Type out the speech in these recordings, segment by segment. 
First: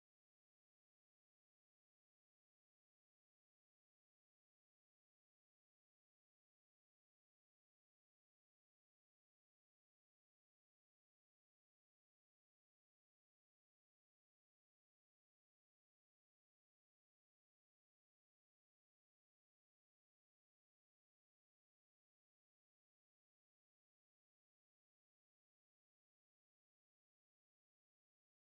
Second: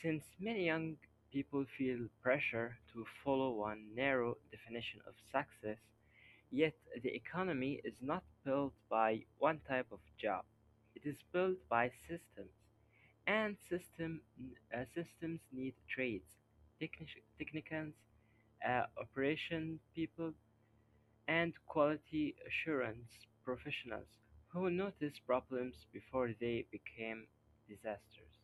Since many young people feel pressure to follow one narrow definition of success, yet the economy is not built by one type of job. It is built by systems, and systems need trades, technicians, operation people, and quality assurance professionals who noticed problems before they became disasters.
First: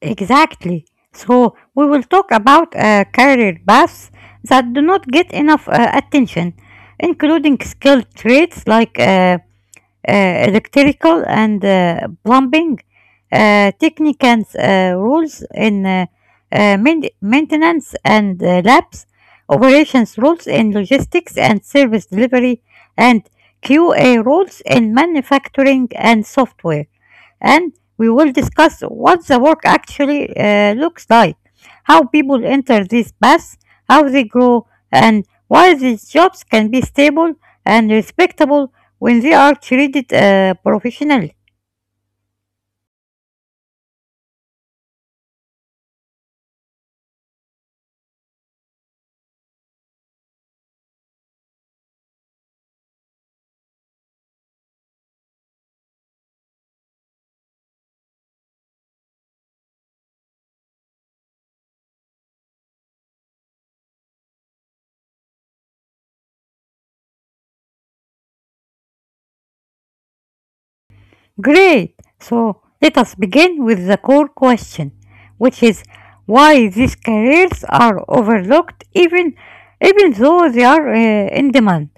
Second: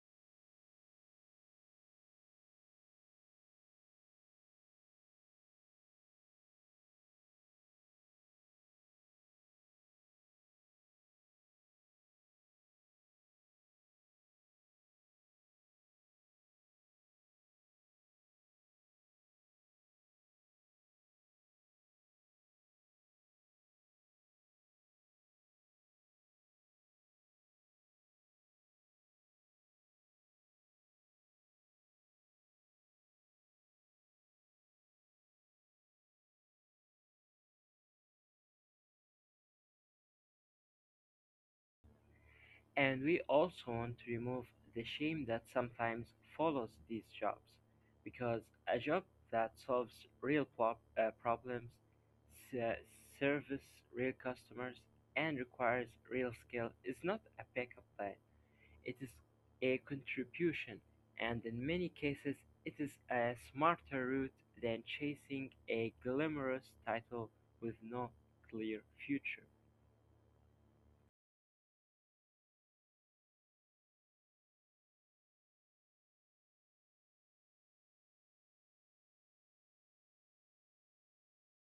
Exactly. So we will talk about career paths that do not get enough attention, including skilled trades like uh, electrical and plumbing technicians rules in maintenance and labs, operations rules in logistics and service delivery, and QA rules in manufacturing and software. And we will discuss what the work actually looks like, how people enter these paths, how they grow, and why these jobs can be stable and respectable when they are treated professionally. And we also want to remove the shame that sometimes follows these jobs because a job that solves problems, se- serves real customers, and requires real skill is not a backup plan. It is a contribution, and in many cases it is a smarter route than chasing a glamorous title with no clear future. Great! So let us begin with the core question, which is why these careers are overlooked even though they are in demand.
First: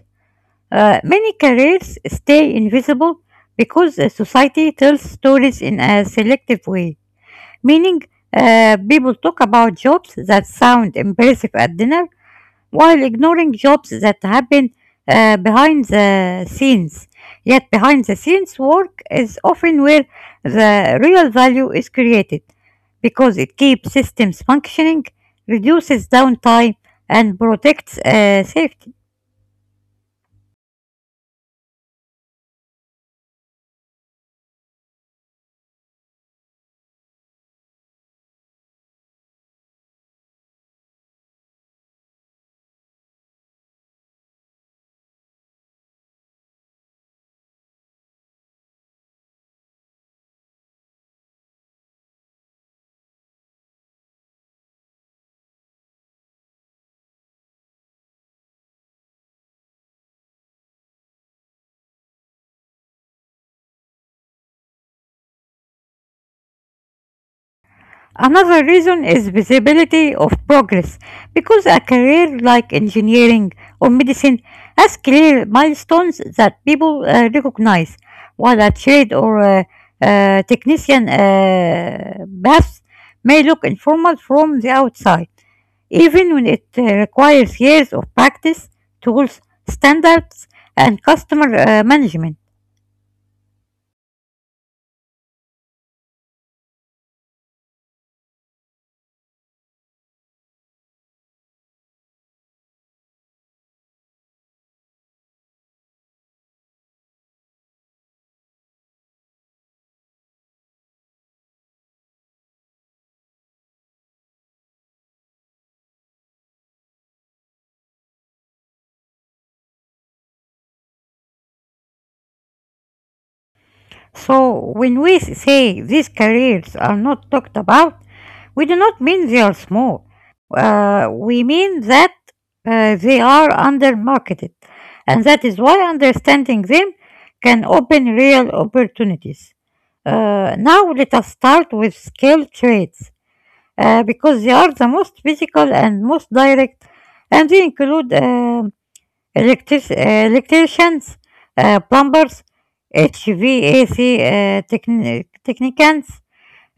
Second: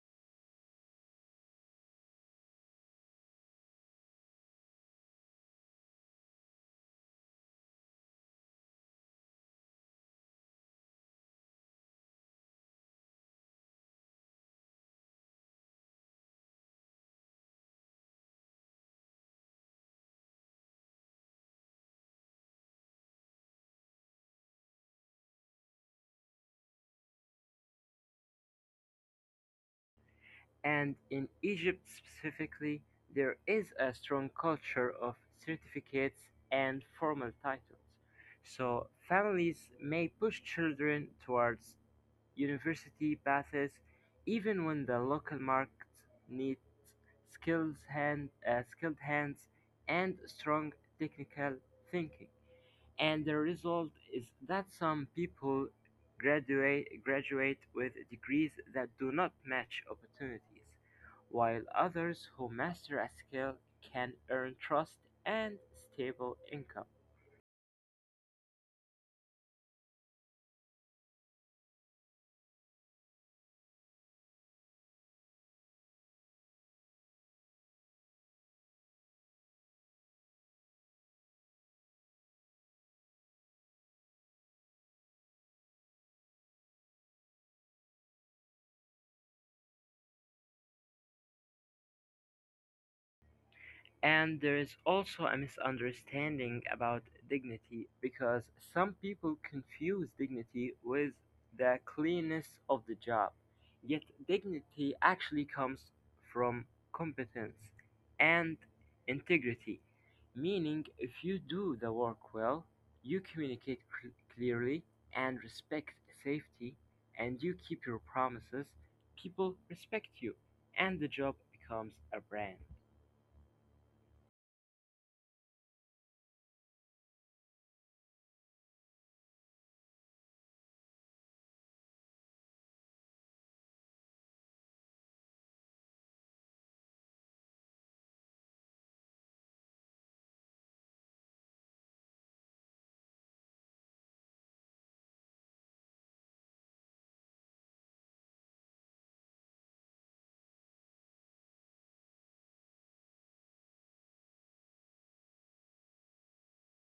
Many careers stay invisible because society tells stories in a selective way, meaning people talk about jobs that sound impressive at dinner while ignoring jobs that happen behind the scenes. Yet, behind the scenes work is often where the real value is created because it keeps systems functioning, reduces downtime, and protects safety. And in Egypt specifically, there is a strong culture of certificates and formal titles. So families may push children towards university passes even when the local market needs skilled hands and strong technical thinking. And the result is that some people graduate with degrees that do not match opportunities, while others who master a skill can earn trust and stable income. Another reason is visibility of progress because a career like engineering or medicine has clear milestones that people recognize, while a trade or a technician path may look informal from the outside, even when it requires years of practice, tools, standards, and customer management. And there is also a misunderstanding about dignity because some people confuse dignity with the cleanness of the job. Yet dignity actually comes from competence and integrity, meaning if you do the work well, you communicate clearly and respect safety, and you keep your promises, people respect you, and the job becomes a brand. So, when we say these careers are not talked about, we do not mean they are small. We mean that they are undermarketed, and that is why understanding them can open real opportunities. Now, let us start with skilled trades because they are the most physical and most direct, and they include electricians, plumbers, HVAC technicians,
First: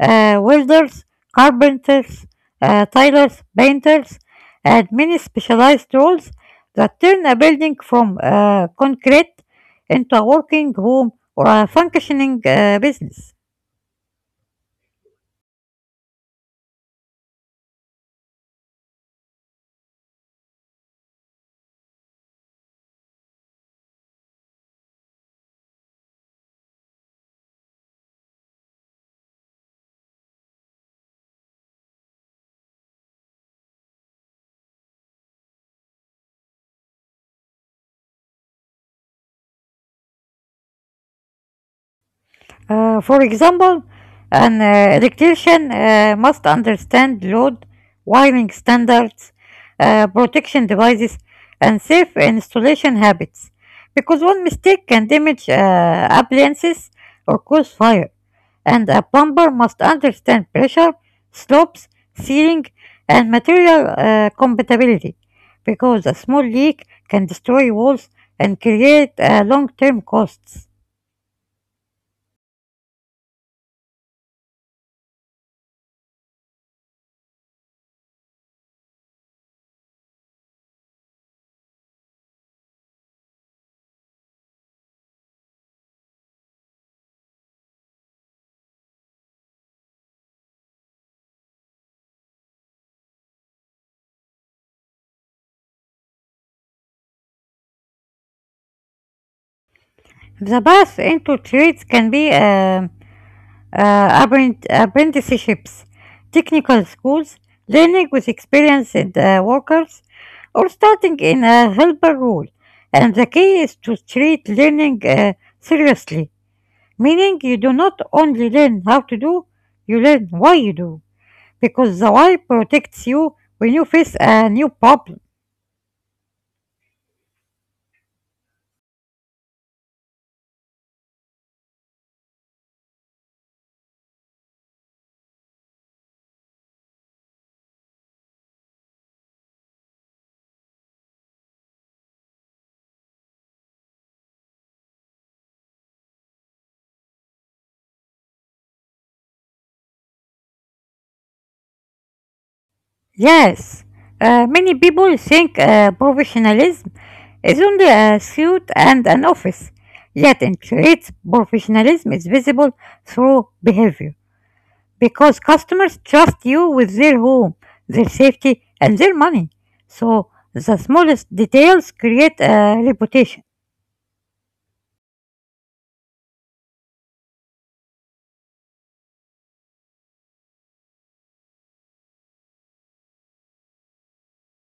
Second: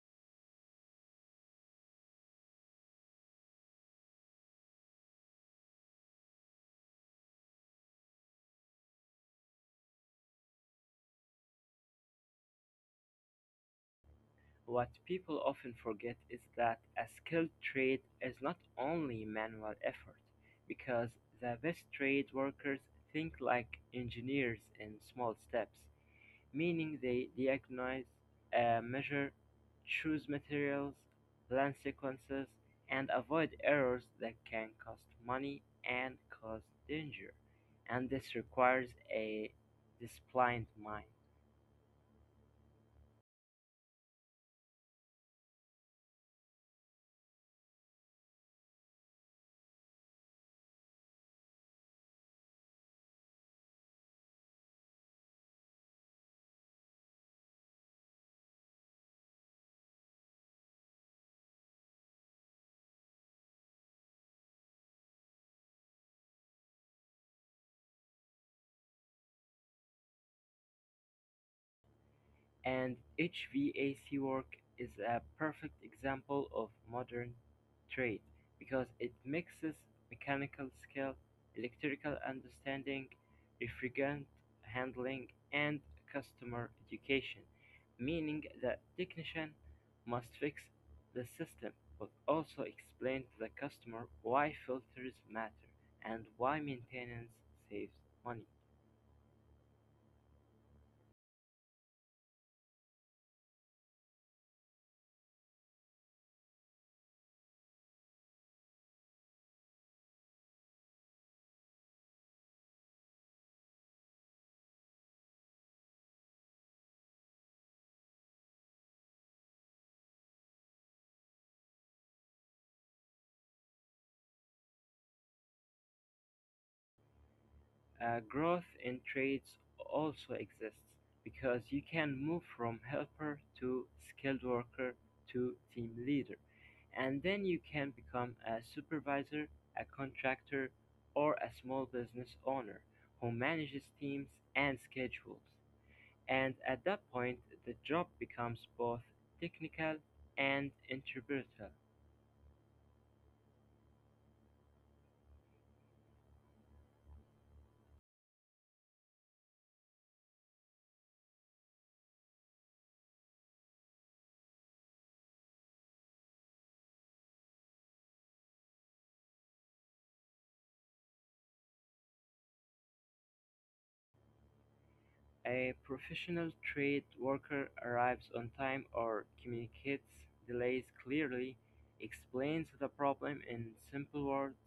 welders, carpenters, tilers, painters, and many specialized roles that turn a building from concrete into a working home or a functioning business. What people often forget is that a skilled trade is not only manual effort, because the best trade workers think like engineers in small steps, meaning they diagnose, measure, choose materials, plan sequences, and avoid errors that can cost money and cause danger. And this requires a disciplined mind. For example, an electrician must understand load, wiring standards, protection devices, and safe installation habits, because one mistake can damage appliances or cause fire. And a plumber must understand pressure, slopes, sealing, and material compatibility, because a small leak can destroy walls and create long-term costs. And HVAC work is a perfect example of modern trade because it mixes mechanical skill, electrical understanding, refrigerant handling, and customer education, meaning the technician must fix the system but also explain to the customer why filters matter and why maintenance saves money. The path into trades can be apprenticeships, technical schools, learning with experienced workers, or starting in a helper role. And the key is to treat learning seriously, meaning you do not only learn how to do, you learn why you do, because the why protects you when you face a new problem. Growth in trades also exists because you can move from helper to skilled worker to team leader, and then you can become a supervisor, a contractor, or a small business owner who manages teams and schedules. And at that point, the job becomes both technical and interpretive. Yes, many people think professionalism is only a suit and an office. Yet in trades, professionalism is visible through behavior because customers trust you with their home, their safety, and their money. So the smallest details create a reputation. A professional trade worker arrives on time or communicates delays clearly, explains the problem in simple words,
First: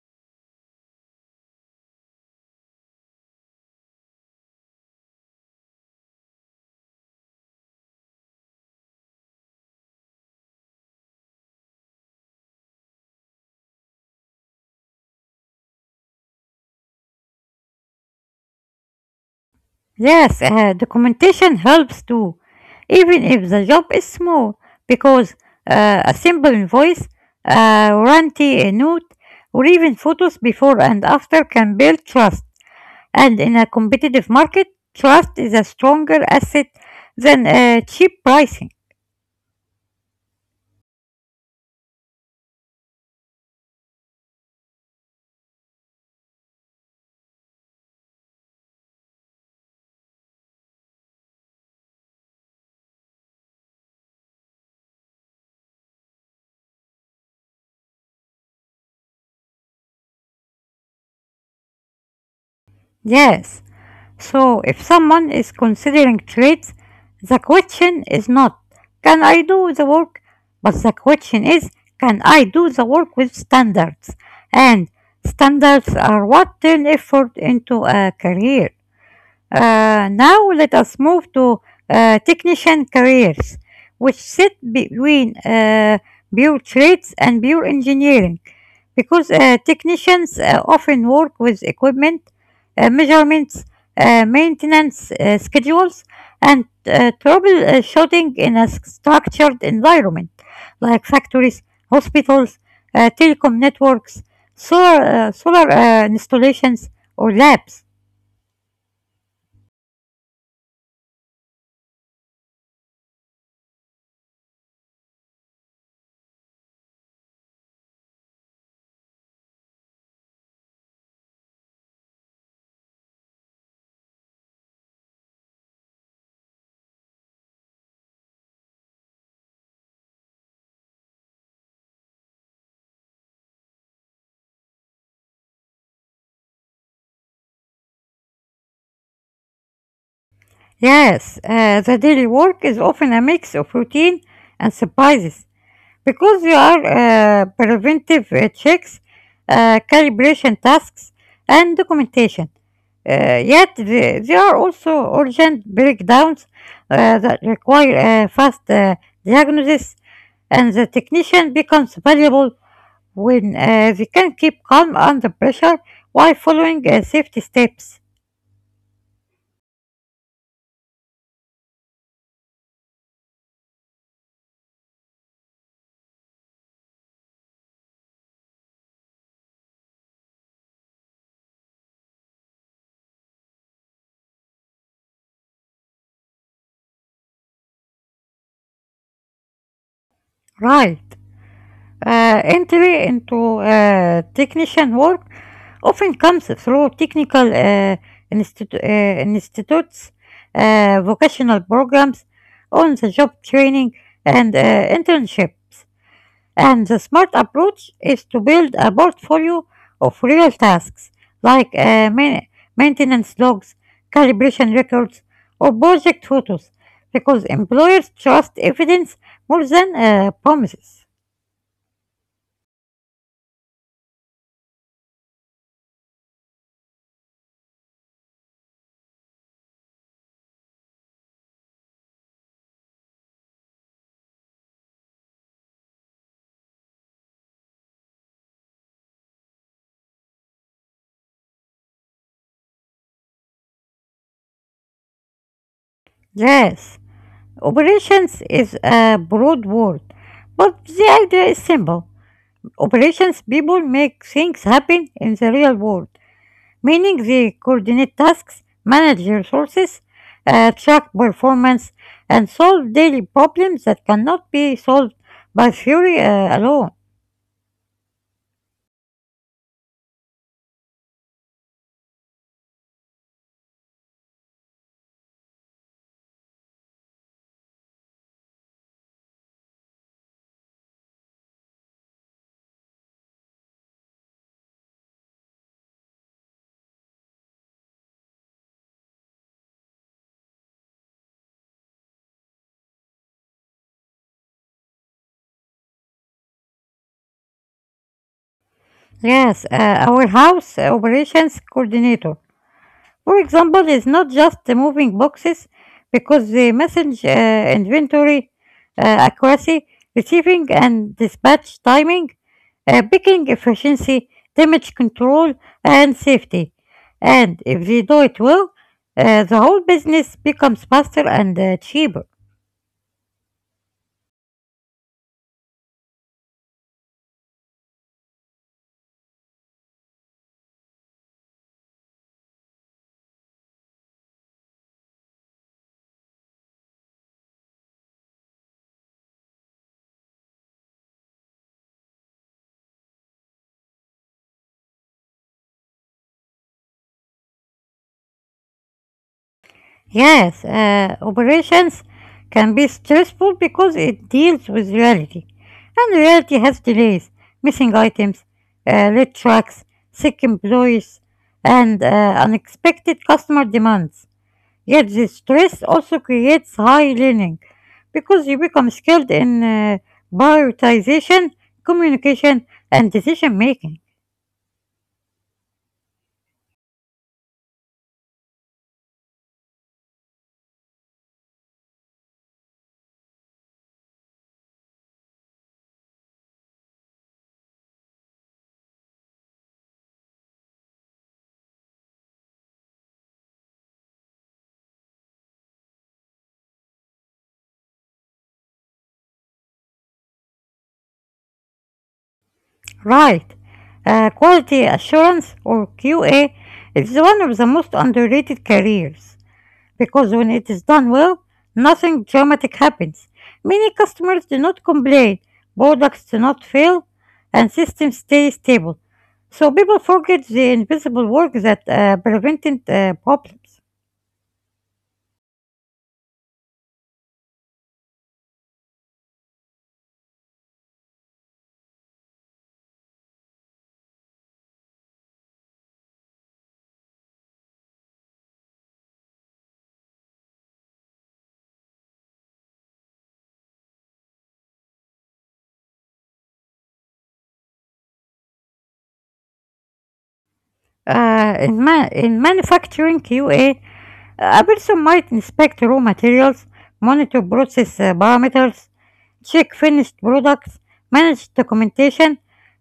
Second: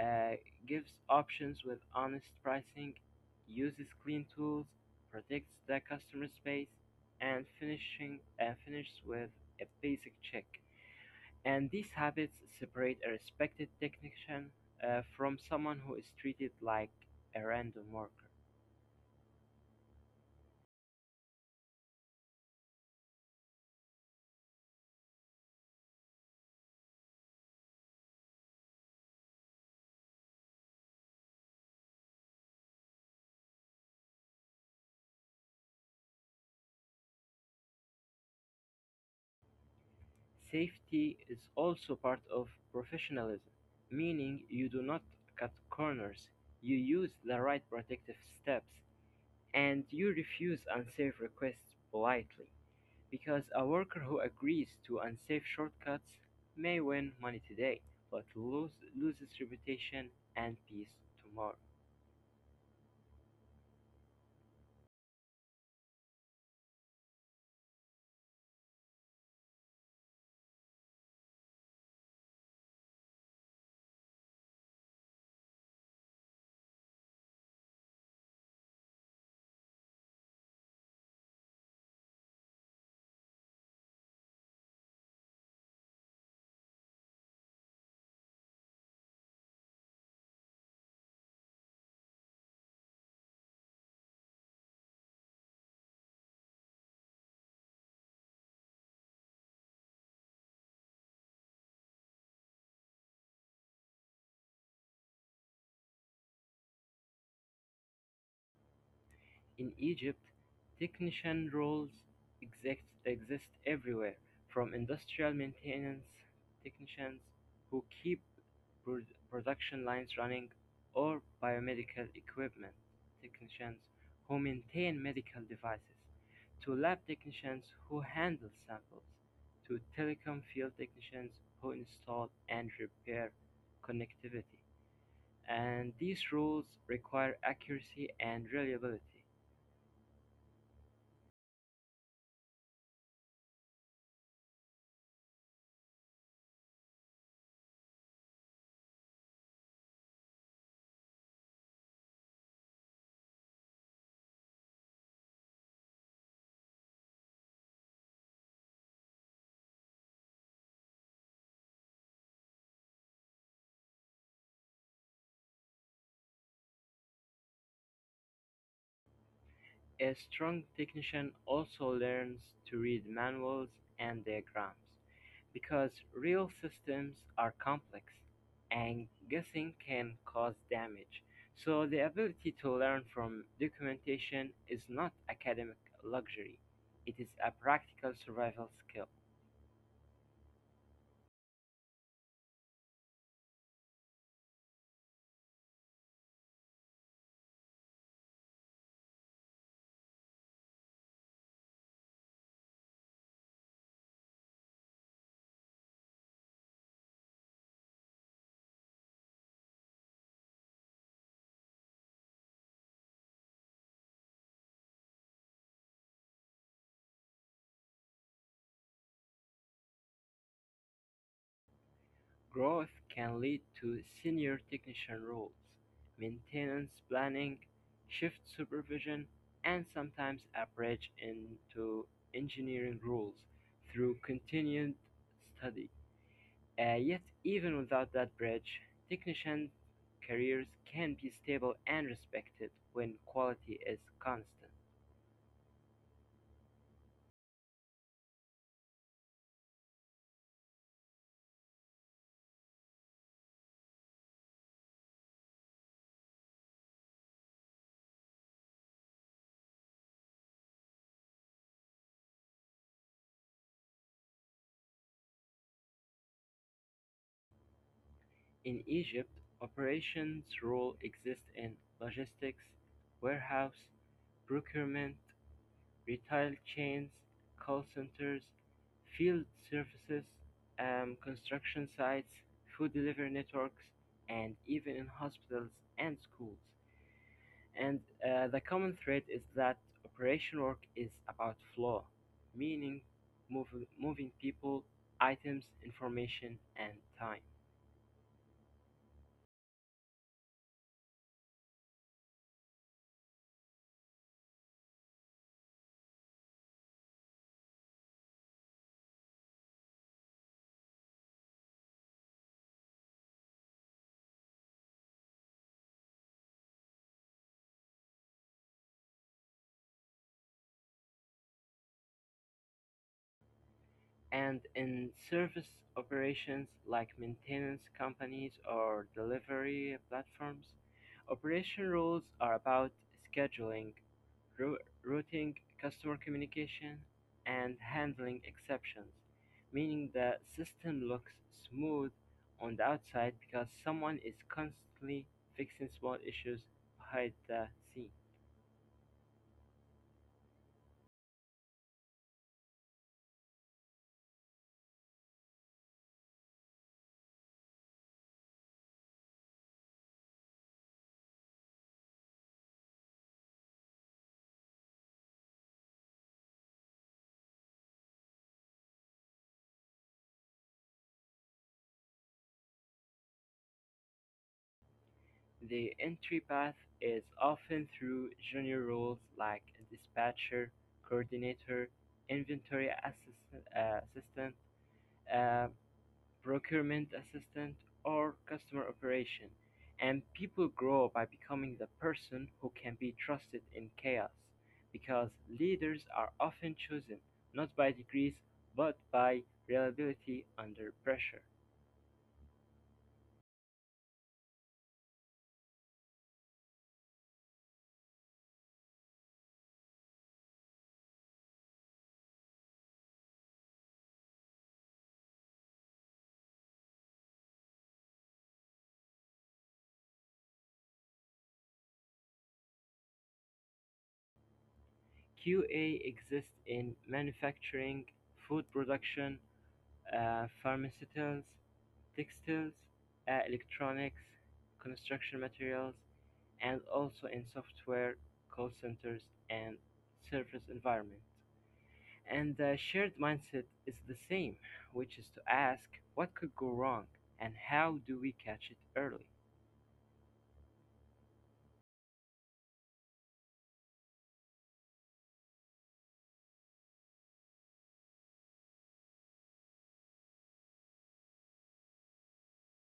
uh, gives options with honest pricing, uses clean tools, protects the customer space, and finishing and finishes with a basic check. And these habits separate a respected technician from someone who is treated like a random worker. Yes, documentation helps too, even if the job is small, because a simple invoice, a warranty a note, or even photos before and after can build trust. And in a competitive market, trust is a stronger asset than cheap pricing. Safety is also part of professionalism, meaning you do not cut corners, you use the right protective steps, and you refuse unsafe requests politely. Because a worker who agrees to unsafe shortcuts may win money today, but loses reputation and peace tomorrow. Yes. So if someone is considering traits, the question is not can I do the work, but the question is can I do the work with standards? And standards are what turn effort into a career. Now let us move to technician careers, which sit between pure trades and pure engineering, because technicians often work with equipment, measurements, maintenance schedules, and troubleshooting in a structured environment like factories, hospitals, telecom networks, solar installations, or labs. In Egypt, technician roles exist everywhere, from industrial maintenance technicians who keep pro production lines running or biomedical equipment technicians who maintain medical devices, to lab technicians who handle samples, to telecom field technicians who install and repair connectivity. And these roles require accuracy and reliability. Yes, the daily work is often a mix of routine and surprises because there are preventive checks, calibration tasks, and documentation. Yet there are also urgent breakdowns that require fast diagnosis, and the technician becomes valuable when they can keep calm under pressure while following safety steps. A strong technician also learns to read manuals and diagrams, because real systems are complex and guessing can cause damage. So, the ability to learn from documentation is not academic luxury, it is a practical survival skill. Right. Entry into technician work often comes through technical institutes, vocational programs, on the job training, and internships. And the smart approach is to build a portfolio of real tasks like maintenance logs, calibration records, or project photos because employers trust evidence more than promises. Growth can lead to senior technician roles, maintenance planning, shift supervision, and sometimes a bridge into engineering roles through continued study. Yet, even without that bridge, technician careers can be stable and respected when quality is constant. Yes. Operations is a broad word, but the idea is simple. Operations people make things happen in the real world, meaning they coordinate tasks, manage resources, track performance, and solve daily problems that cannot be solved by theory alone. In Egypt, operations roles exist in logistics, warehouse, procurement, retail chains, call centers, field services, and construction sites, food delivery networks, and even in hospitals and schools. And the common thread is that operation work is about flow, meaning mov- moving people, items, information, and time. Yes, our house operations coordinator, for example, it's not just the moving boxes because the message inventory accuracy, receiving and dispatch timing, picking efficiency, damage control, and safety. And if they do it well, the whole business becomes faster and cheaper. And in service operations like maintenance companies or delivery platforms, operation rules are about scheduling, routing, customer communication, and handling exceptions, meaning the system looks smooth on the outside because someone is constantly fixing small issues behind the scenes. Yes, operations can be stressful because it deals with reality. And reality has delays, missing items, late trucks, sick employees, and unexpected customer demands. Yet this stress also creates high learning because you become skilled in prioritization, communication, and decision making. The entry path is often through junior roles like dispatcher, coordinator, assistant, uh, procurement assistant, or customer operation, and people grow by becoming the person who can be trusted in chaos because leaders are often chosen not by degrees but by reliability under pressure. Right. Quality assurance or QA is one of the most underrated careers because when it is done well, nothing dramatic happens. Many customers do not complain, products do not fail, and systems stay stable. So people forget the invisible work that prevented problems. QA exists in manufacturing, food production, pharmaceuticals, textiles, electronics, construction materials, and also in software, call centers, and service environment. And the shared mindset is the same, which is to ask what could go wrong and how do we catch it early. In manufacturing QA, a person might inspect raw materials, monitor process parameters, check finished products, manage documentation,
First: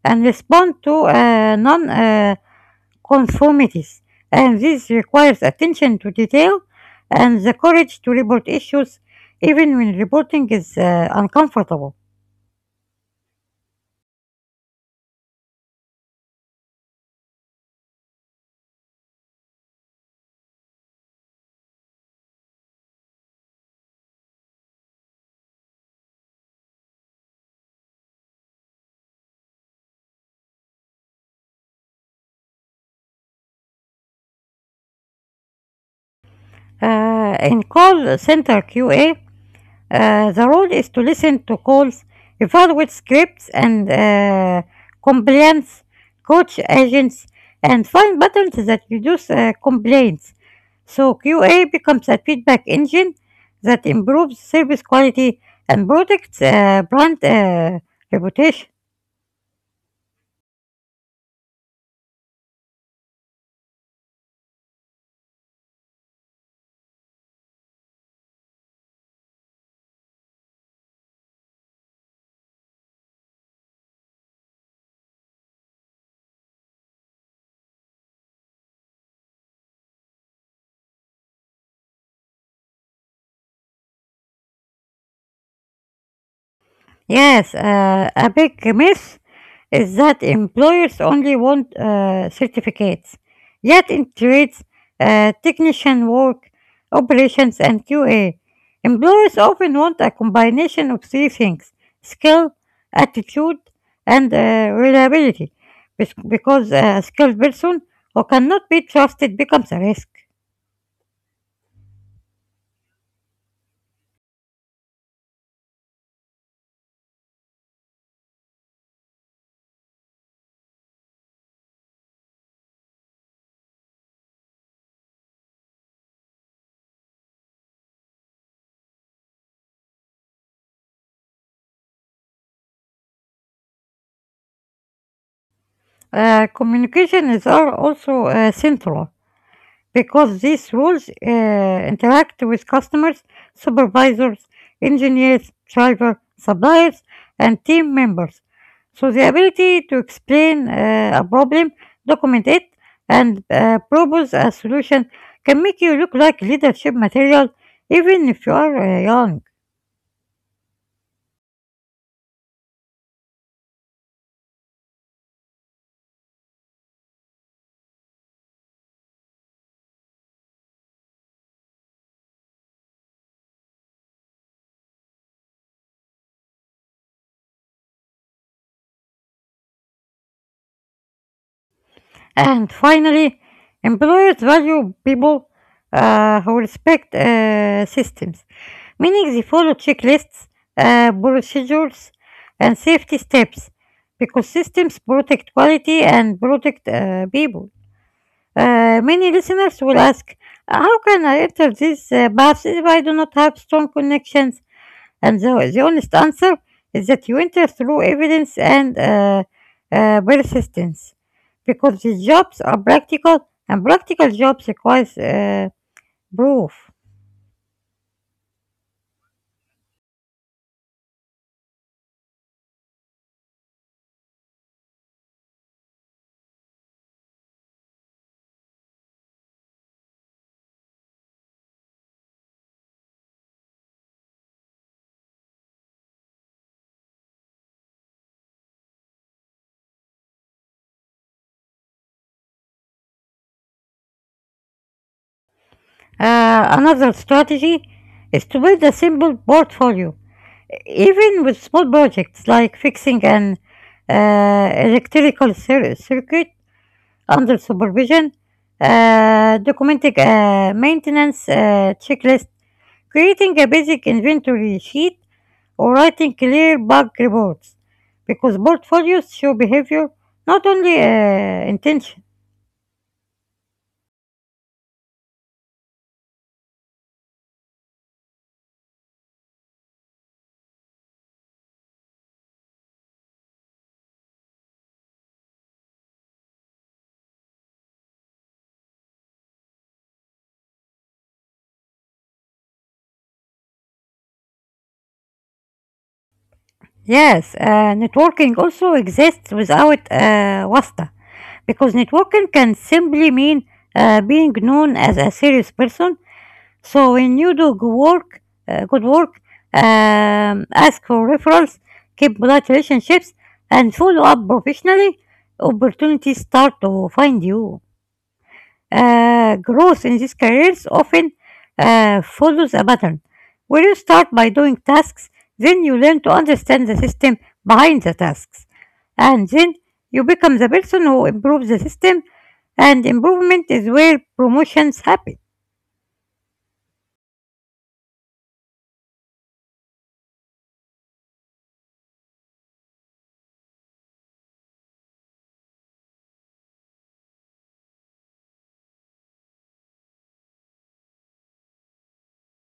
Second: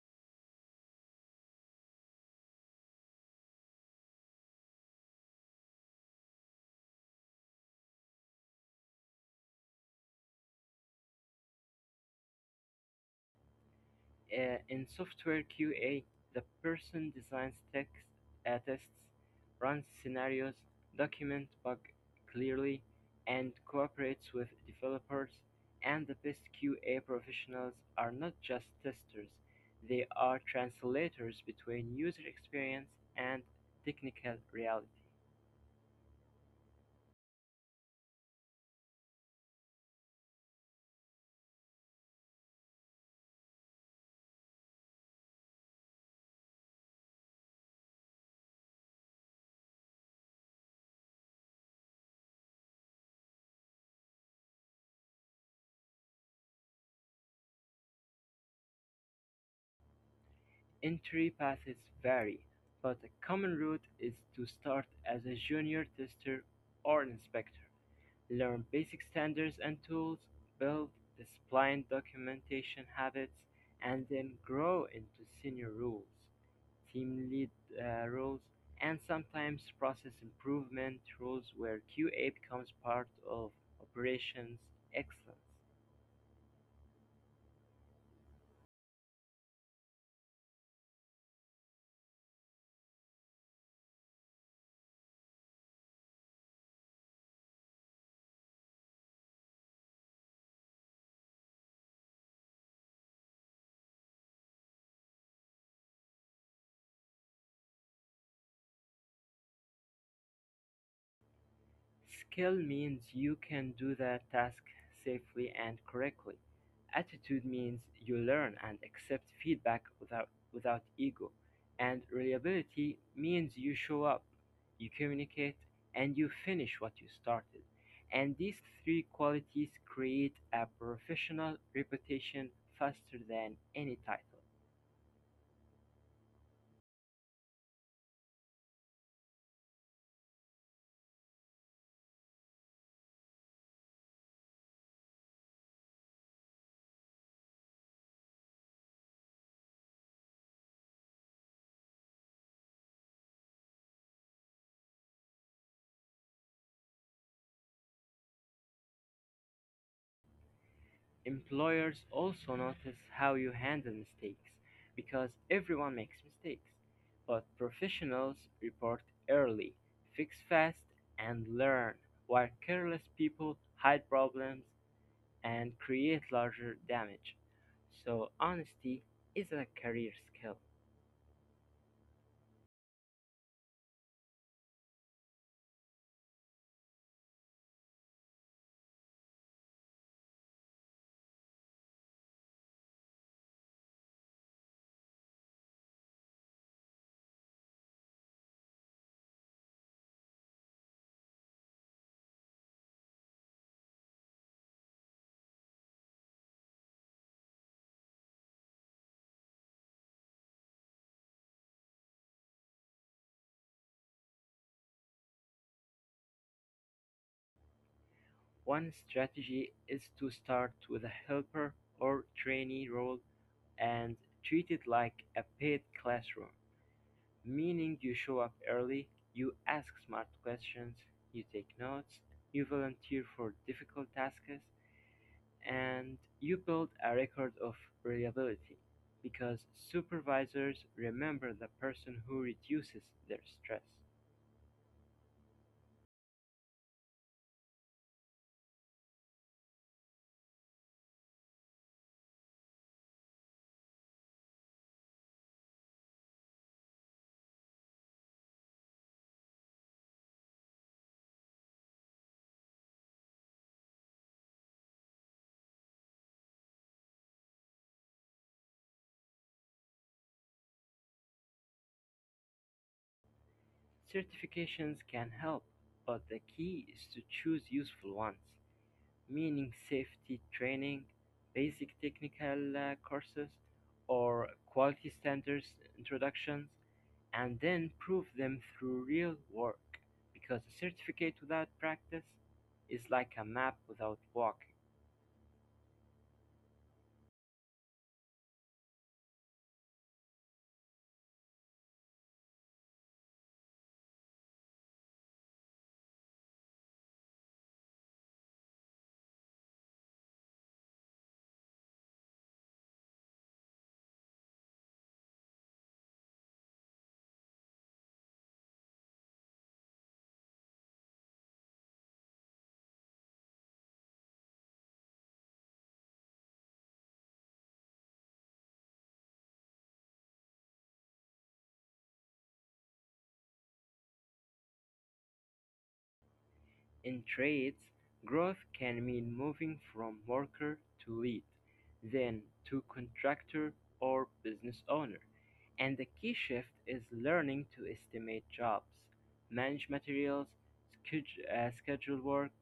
and respond to non conformities. And this requires attention to detail and the courage to report issues even when reporting is uncomfortable. In software QA, the person designs tests, runs scenarios, documents bugs clearly, and cooperates with developers. And the best QA professionals are not just testers, they are translators between user experience and technical reality. In call center QA, the rule is to listen to calls, evaluate scripts and compliance, coach agents, and find patterns that reduce complaints. So QA becomes a feedback engine that improves service quality and protects brand reputation. Entry paths vary, but a common route is to start as a junior tester or inspector. Learn basic standards and tools, build disciplined documentation habits, and then grow into senior roles, team lead roles, and sometimes process improvement roles where QA becomes part of operations excellence. Yes, a big myth is that employers only want certificates, yet in trades, technician work, operations, and QA, employers often want a combination of three things: skill, attitude, and reliability, because a skilled person who cannot be trusted becomes a risk. Skill means you can do the task safely and correctly. Attitude means you learn and accept feedback without ego. And reliability means you show up, you communicate, and you finish what you started. And these three qualities create a professional reputation faster than any title. Communication is also central because these rules interact with customers, supervisors, engineers, drivers, suppliers, and team members. So the ability to explain a problem, document it, and propose a solution can make you look like leadership material even if you are young. Employers also notice how you handle mistakes because everyone makes mistakes. But professionals report early, fix fast, and learn, while careless people hide problems and create larger damage. So, honesty is a career skill. And finally, employers value people who respect systems, meaning they follow checklists, procedures, and safety steps because systems protect quality and protect people. Many listeners will ask, how can I enter this path if I do not have strong connections, and the honest answer is that you enter through evidence and persistence because these jobs are practical and practical jobs requires proof. One strategy is to start with a helper or trainee role and treat it like a paid classroom. Meaning you show up early, you ask smart questions, you take notes, you volunteer for difficult tasks, and you build a record of reliability because supervisors remember the person who reduces their stress. Another strategy is to build a simple portfolio, even with small projects like fixing an circuit under supervision, documenting a maintenance checklist, creating a basic inventory sheet, or writing clear bug reports because portfolios show behavior, not only intention. Certifications can help, but the key is to choose useful ones, meaning safety training, basic technical courses, or quality standards introductions and then prove them through real work because a certificate without practice is like a map without walking. Yes, networking also exists without wasta because networking can simply mean being known as a serious person. So when you do good work, ask for referrals, keep polite relationships, and follow up professionally, opportunities start to find you. Growth in these careers often follows a pattern where you start by doing tasks, then you learn to understand the system behind the tasks, and then you become the person who improves the system, and improvement is where promotions happen. In trades, growth can mean moving from worker to lead, then to contractor or business owner. And the key shift is learning to estimate jobs, manage materials, schedule, uh, work,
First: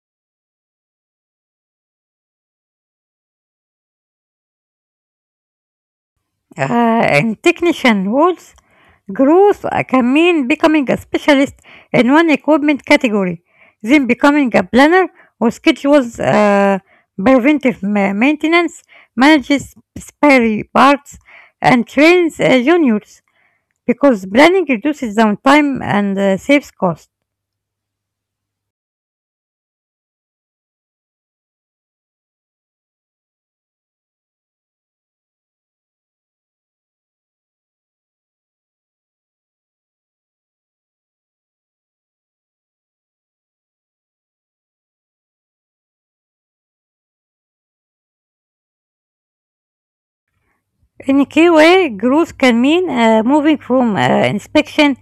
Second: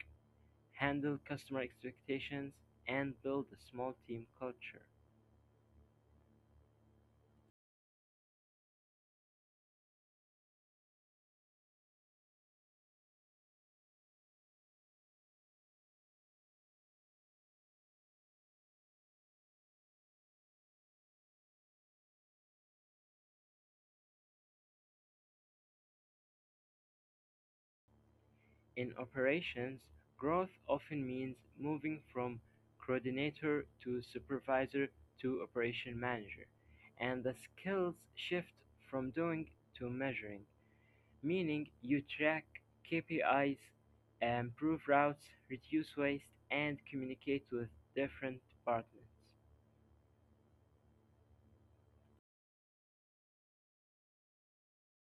handle customer expectations, and build a small team culture. And technician roles growth can mean becoming a specialist in one equipment category, then becoming a planner who schedules maintenance, manages spare parts, and trains juniors because planning reduces downtime and saves cost. In operations, growth often means moving from coordinator to supervisor to operation manager, and the skills shift from doing to measuring, meaning you track KPIs, improve routes, reduce waste, and communicate with different departments. In QA, growth can mean moving from inspection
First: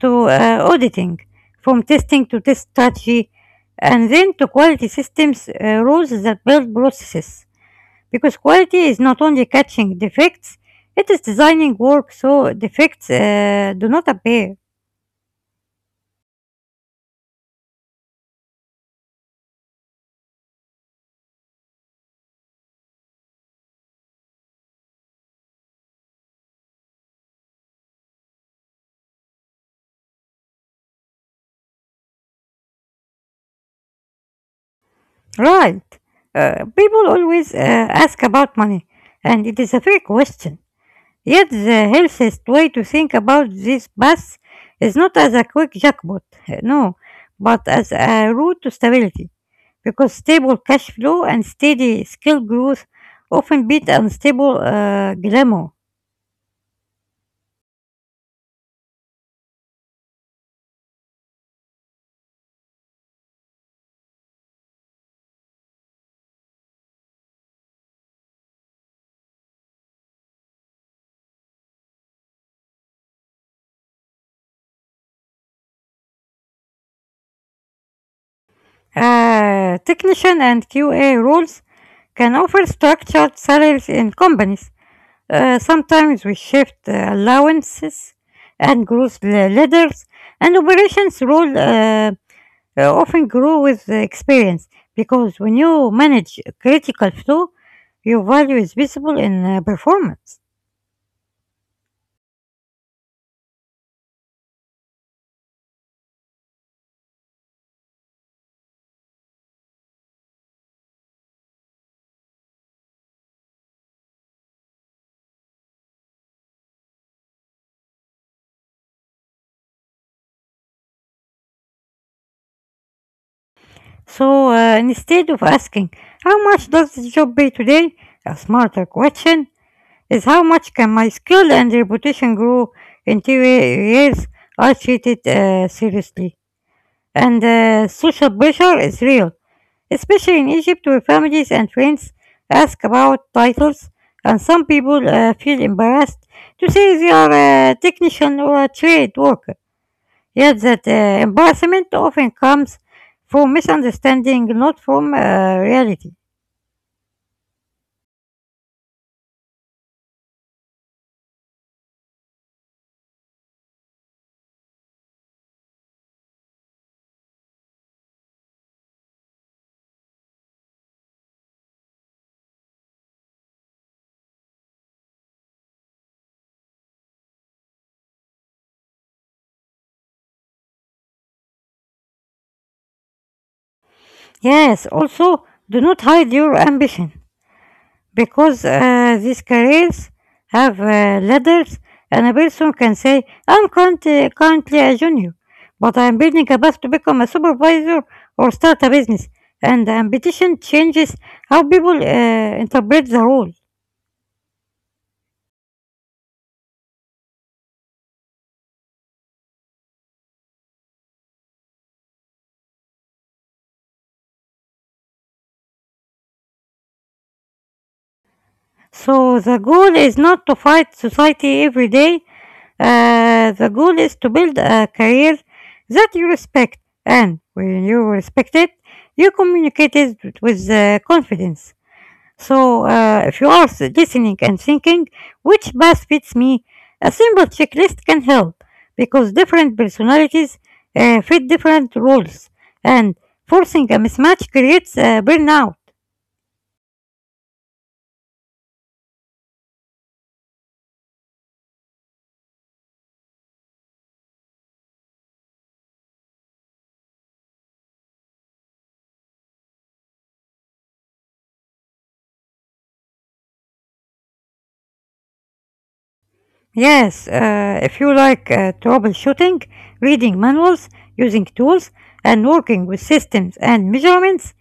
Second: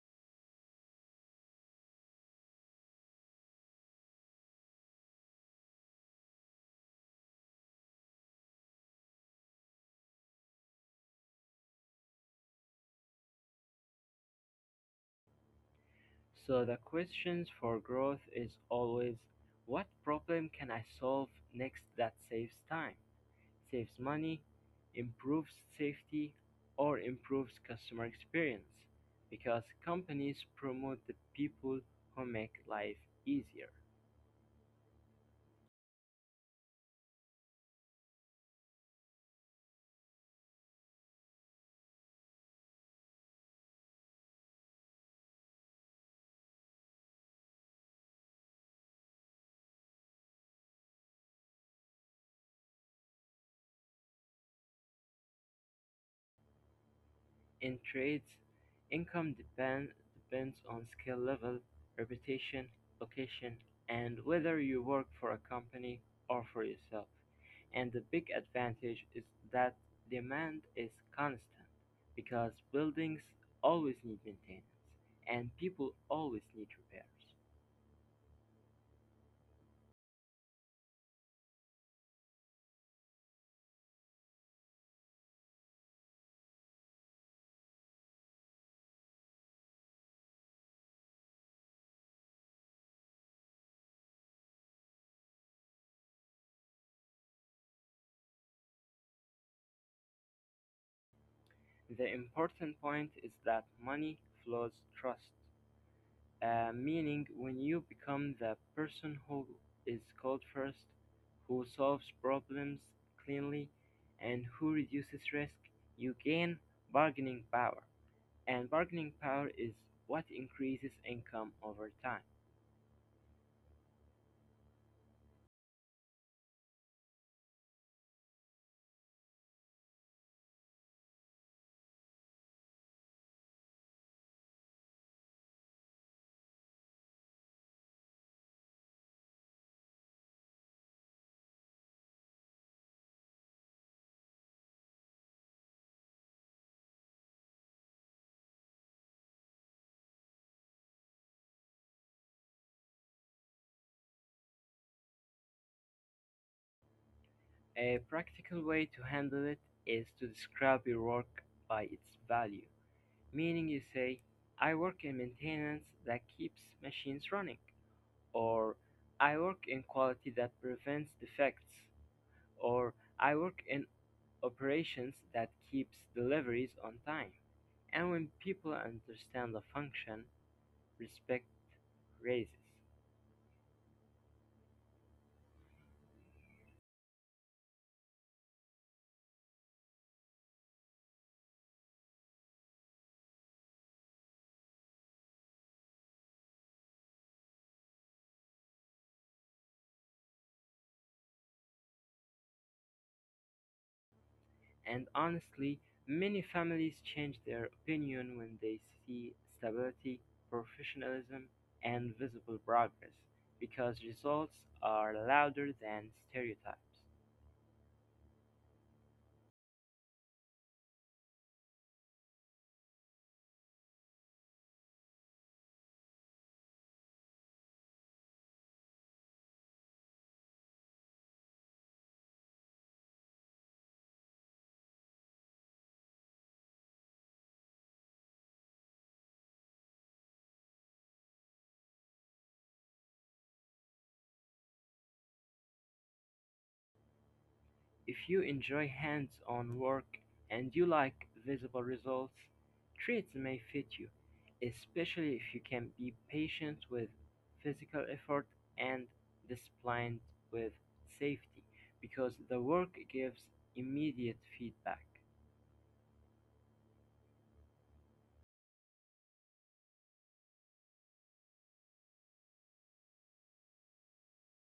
to auditing, from testing to test strategy, and then to quality systems rules that build processes. Because quality is not only catching defects, it is designing work so defects do not appear. So the questions for growth is always what problem can I solve next that saves time? Saves money, improves safety, or improves customer experience because companies promote the people who make life easier. Right. People always ask about money, and it is a fair question. Yet the healthiest way to think about this path is not as a quick jackpot, no, but as a route to stability, because stable cash flow and steady skill growth often beat unstable glamour. In trades, income depends on skill level, reputation, location, and whether you work for a company or for yourself. And the big advantage is that demand is constant because buildings always need maintenance and people always need repairs. Technician and QA roles can offer structured salaries in companies, sometimes with shift allowances and growth ladders, and operations role often grow with the experience because when you manage critical flow, your value is visible in performance. The important point is that money flows trust. Meaning, when you become the person who is called first, who solves problems cleanly, and who reduces risk, you gain bargaining power. And bargaining power is what increases income over time. So instead of asking, how much does this job pay today? A smarter question is how much can my skill and reputation grow in 2 years? I treat it seriously. And social pressure is real, especially in Egypt where families and friends ask about titles and some people feel embarrassed to say they are a technician or a trade worker. Yes, that embarrassment often comes from misunderstanding, not from reality. A practical way to handle it is to describe your work by its value. Meaning, you say, I work in maintenance that keeps machines running, or I work in quality that prevents defects, or I work in operations that keeps deliveries on time. And when people understand the function, respect raises. Yes, also do not hide your ambition because these careers have ladders, and a person can say, I'm currently a junior, but I'm building a path to become a supervisor or start a business. And the ambition changes how people interpret the role. And honestly, many families change their opinion when they see stability, professionalism, and visible progress because results are louder than stereotypes. So the goal is not to fight society every day. The goal is to build a career that you respect, and when you respect it, you communicate it with confidence. So if you are listening and thinking which path fits me, a simple checklist can help because different personalities fit different roles, and forcing a mismatch creates burnout. If you enjoy hands-on work and you like visible results, treats may fit you, especially if you can be patient with physical effort and disciplined with safety, because the work gives immediate feedback. Yes, if you like troubleshooting, reading manuals, using tools, and working with systems and measurements,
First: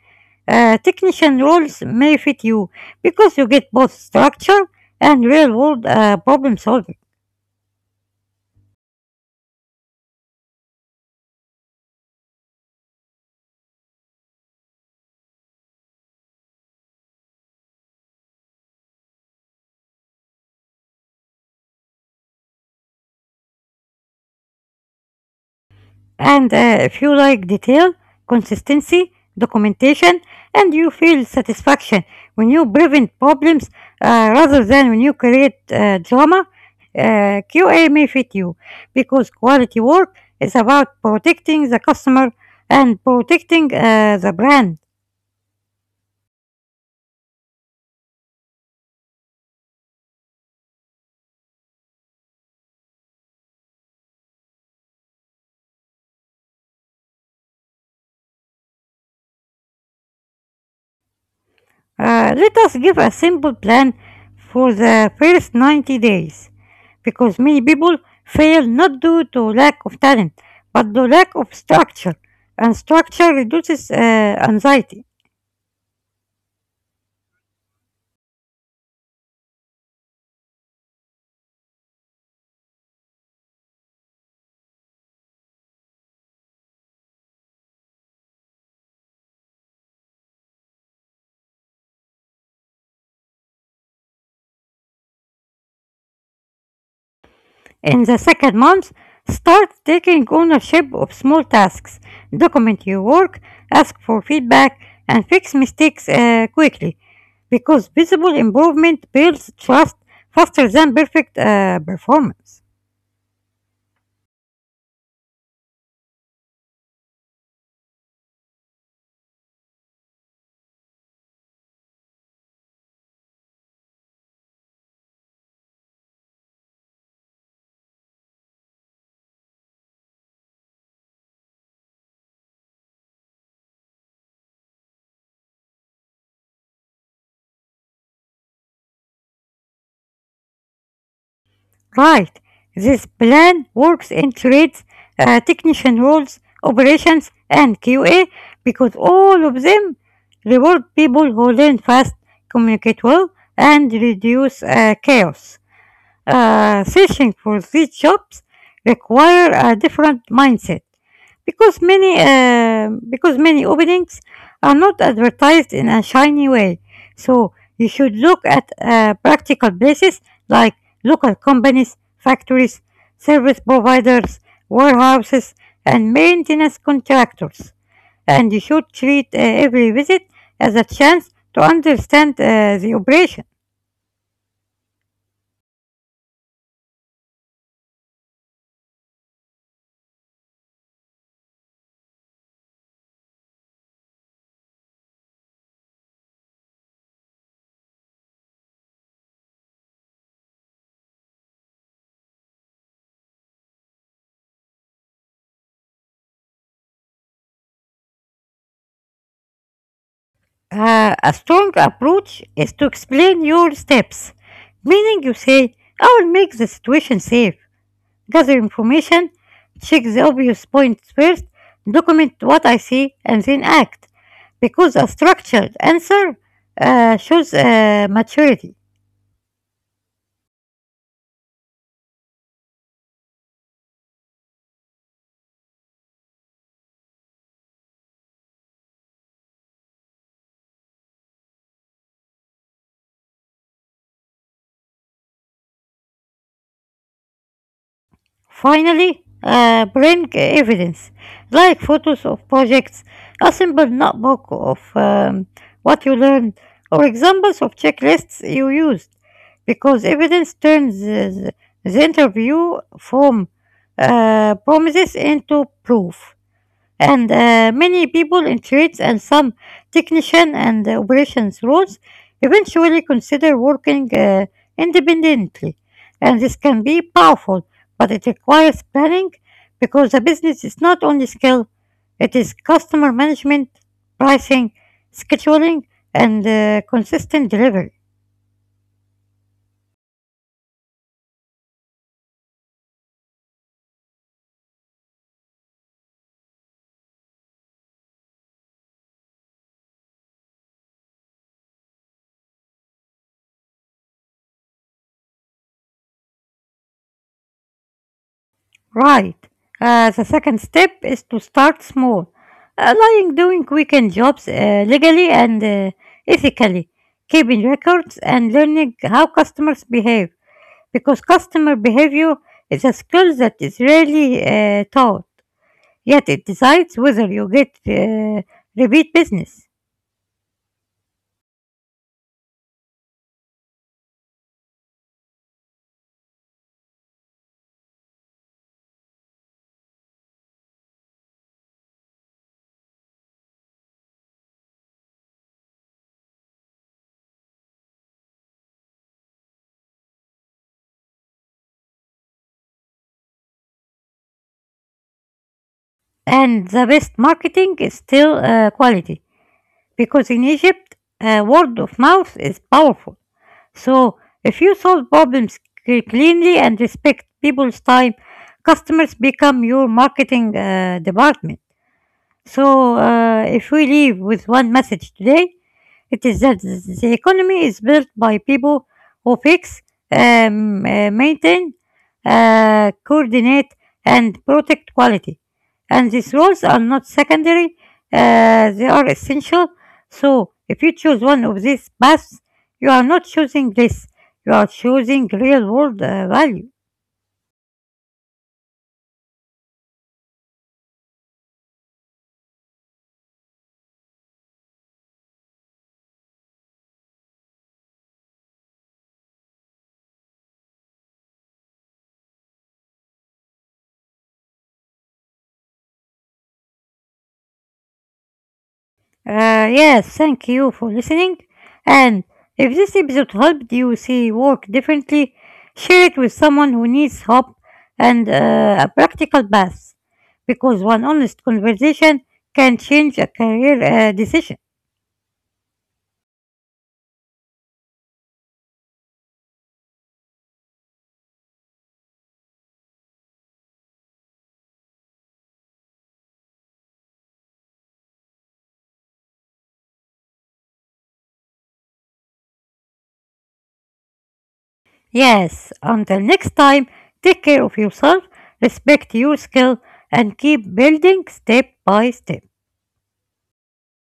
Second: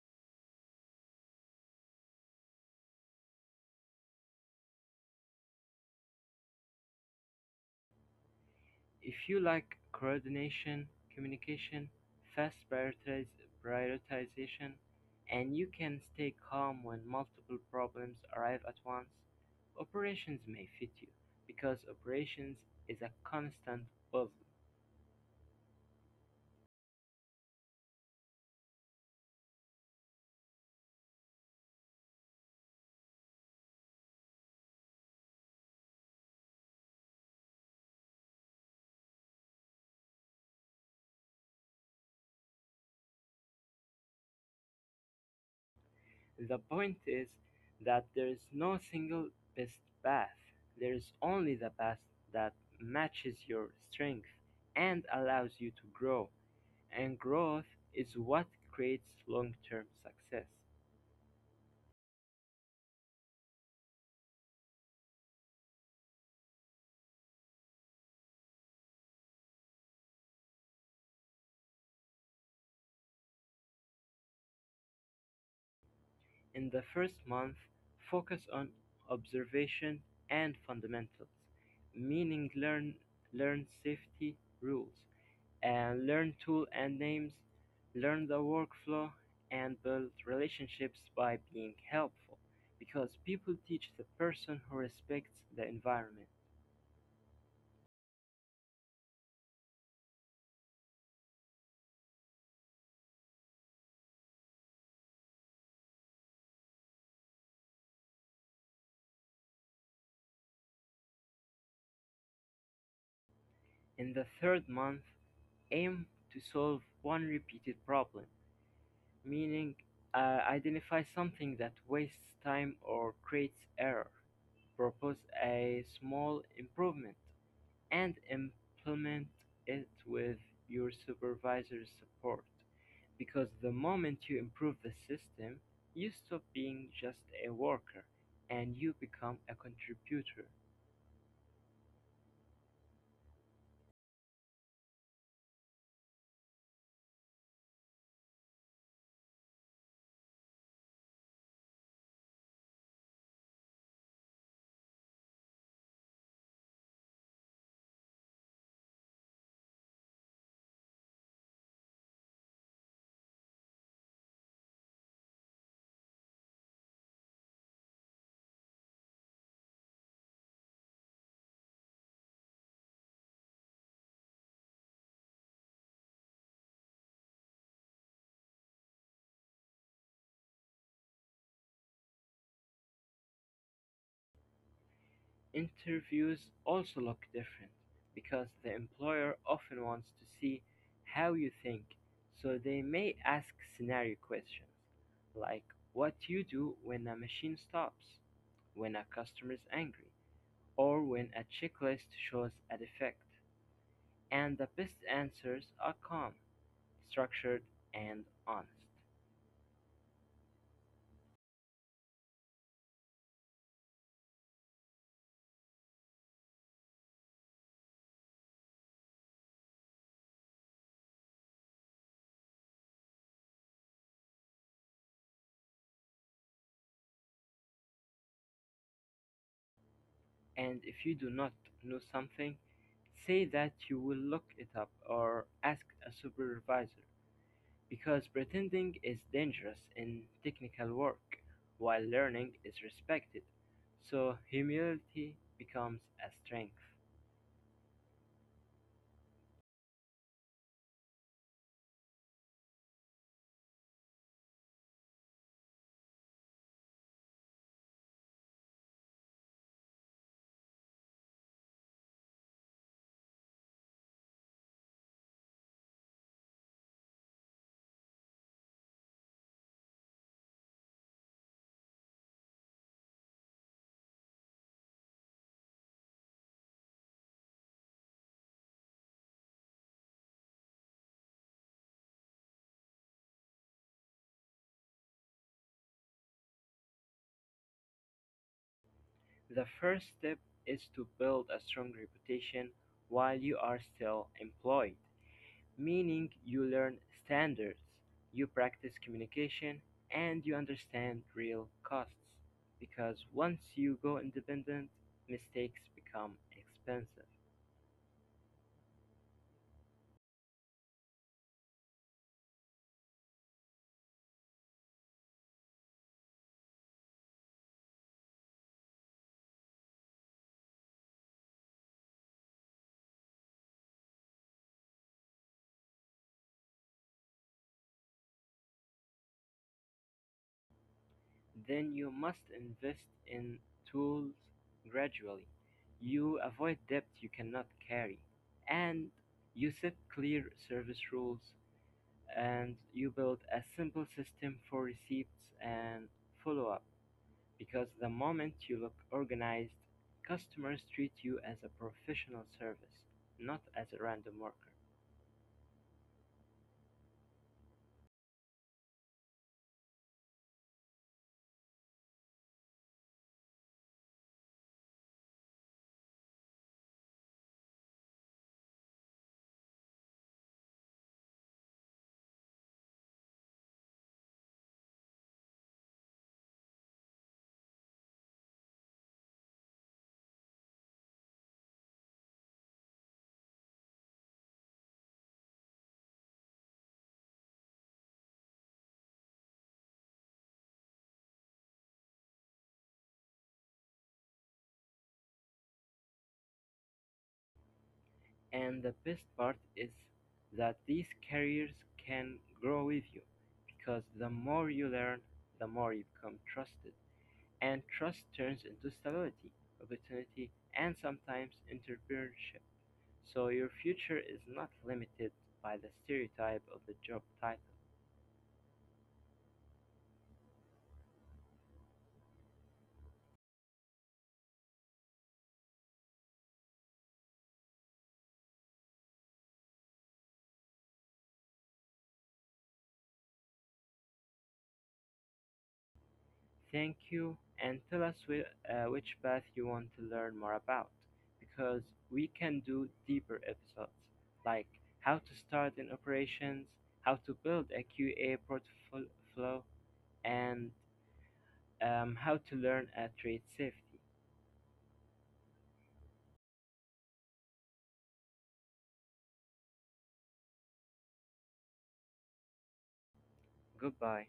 technician roles may fit you because you get both structure and real world problem solving. If you like coordination, communication, fast prioritization, and you can stay calm when multiple problems arrive at once, operations may fit you because operations is a constant puzzle. And if you like detail, consistency, documentation, and you feel satisfaction when you prevent problems rather than when you create drama, uh, QA may fit you because quality work is about protecting the customer and protecting the brand. The point is that there is no single best path. There is only the path that matches your strength and allows you to grow, and growth is what creates long term success. Let us give a simple plan for the first 90 days because many people fail not due to lack of talent but due to lack of structure, and structure reduces anxiety. In the first month, focus on observation and fundamentals, meaning learn safety rules and learn tool and names, learn the workflow and build relationships by being helpful because people teach the person who respects the environment. In the second month, start taking ownership of small tasks, document your work, ask for feedback, and fix mistakes quickly, because visible improvement builds trust faster than perfect performance. In the third month, aim to solve one repeated problem meaning identify something that wastes time or creates error, propose a small improvement, and implement it with your supervisor's support. Because the moment you improve the system, you stop being just a worker and you become a contributor. Right. This plan works in trades, technician roles, operations, and QA because all of them reward people who learn fast, communicate well, and reduce chaos. Uh, searching for these jobs require a different mindset because many openings are not advertised in a shiny way. So you should look at practical places like local companies, factories, service providers, warehouses, and maintenance contractors. And you should treat every visit as a chance to understand the operation. Interviews also look different because the employer often wants to see how you think, so they may ask scenario questions like what you do when a machine stops, when a customer is angry, or when a checklist shows a defect. And the best answers are calm, structured, and honest. A strong approach is to explain your steps, meaning you say, I will make the situation safe, gather information, check the obvious points first, document what I see, and then act. Because a structured answer shows maturity. And if you do not know something, say that you will look it up or ask a supervisor. Because pretending is dangerous in technical work, while learning is respected, so humility becomes a strength. Finally, bring evidence like photos of projects, a simple notebook of what you learned, or examples of checklists you used, because evidence turns the interview from promises into proof. And many people in trades and some technician and operations roles eventually consider working independently. And this can be powerful, but it requires planning because a business is not only skill, it is customer management, pricing, scheduling, and consistent delivery. The first step is to build a strong reputation while you are still employed, meaning you learn standards, you practice communication, and you understand real costs. Because once you go independent, mistakes become expensive. Right. The second step is to start small, like doing weekend jobs legally and ethically, keeping records and learning how customers behave, because customer behavior is a skill that is rarely taught, yet it decides whether you get repeat business. Then you must invest in tools gradually. You avoid debt you cannot carry, and you set clear service rules, and you build a simple system for receipts and follow up. Because the moment you look organized, customers treat you as a professional service, not as a random worker. And the best marketing is still quality, because in Egypt, word of mouth is powerful. So, if you solve problems cleanly and respect people's time, customers become your marketing department. So, if we leave with one message today, it is that the economy is built by people who fix, maintain, coordinate, and protect quality. And these roles are not secondary, they are essential. So, if you choose one of these paths, you are not choosing this, you are choosing real world value. And the best part is that these careers can grow with you because the more you learn, the more you become trusted. And trust turns into stability, opportunity, and sometimes entrepreneurship. So your future is not limited by the stereotype of the job title. Yes, thank you for listening. And if this episode helped you see work differently, share it with someone who needs hope and a practical path. Because one honest conversation can change a career decision. Thank you, and tell us which path you want to learn more about, because we can do deeper episodes, like how to start in operations, how to build a QA portfolio, and how to learn a trade safety. Yes, until next time, take care of yourself, respect your skill, and keep building step by step. Goodbye.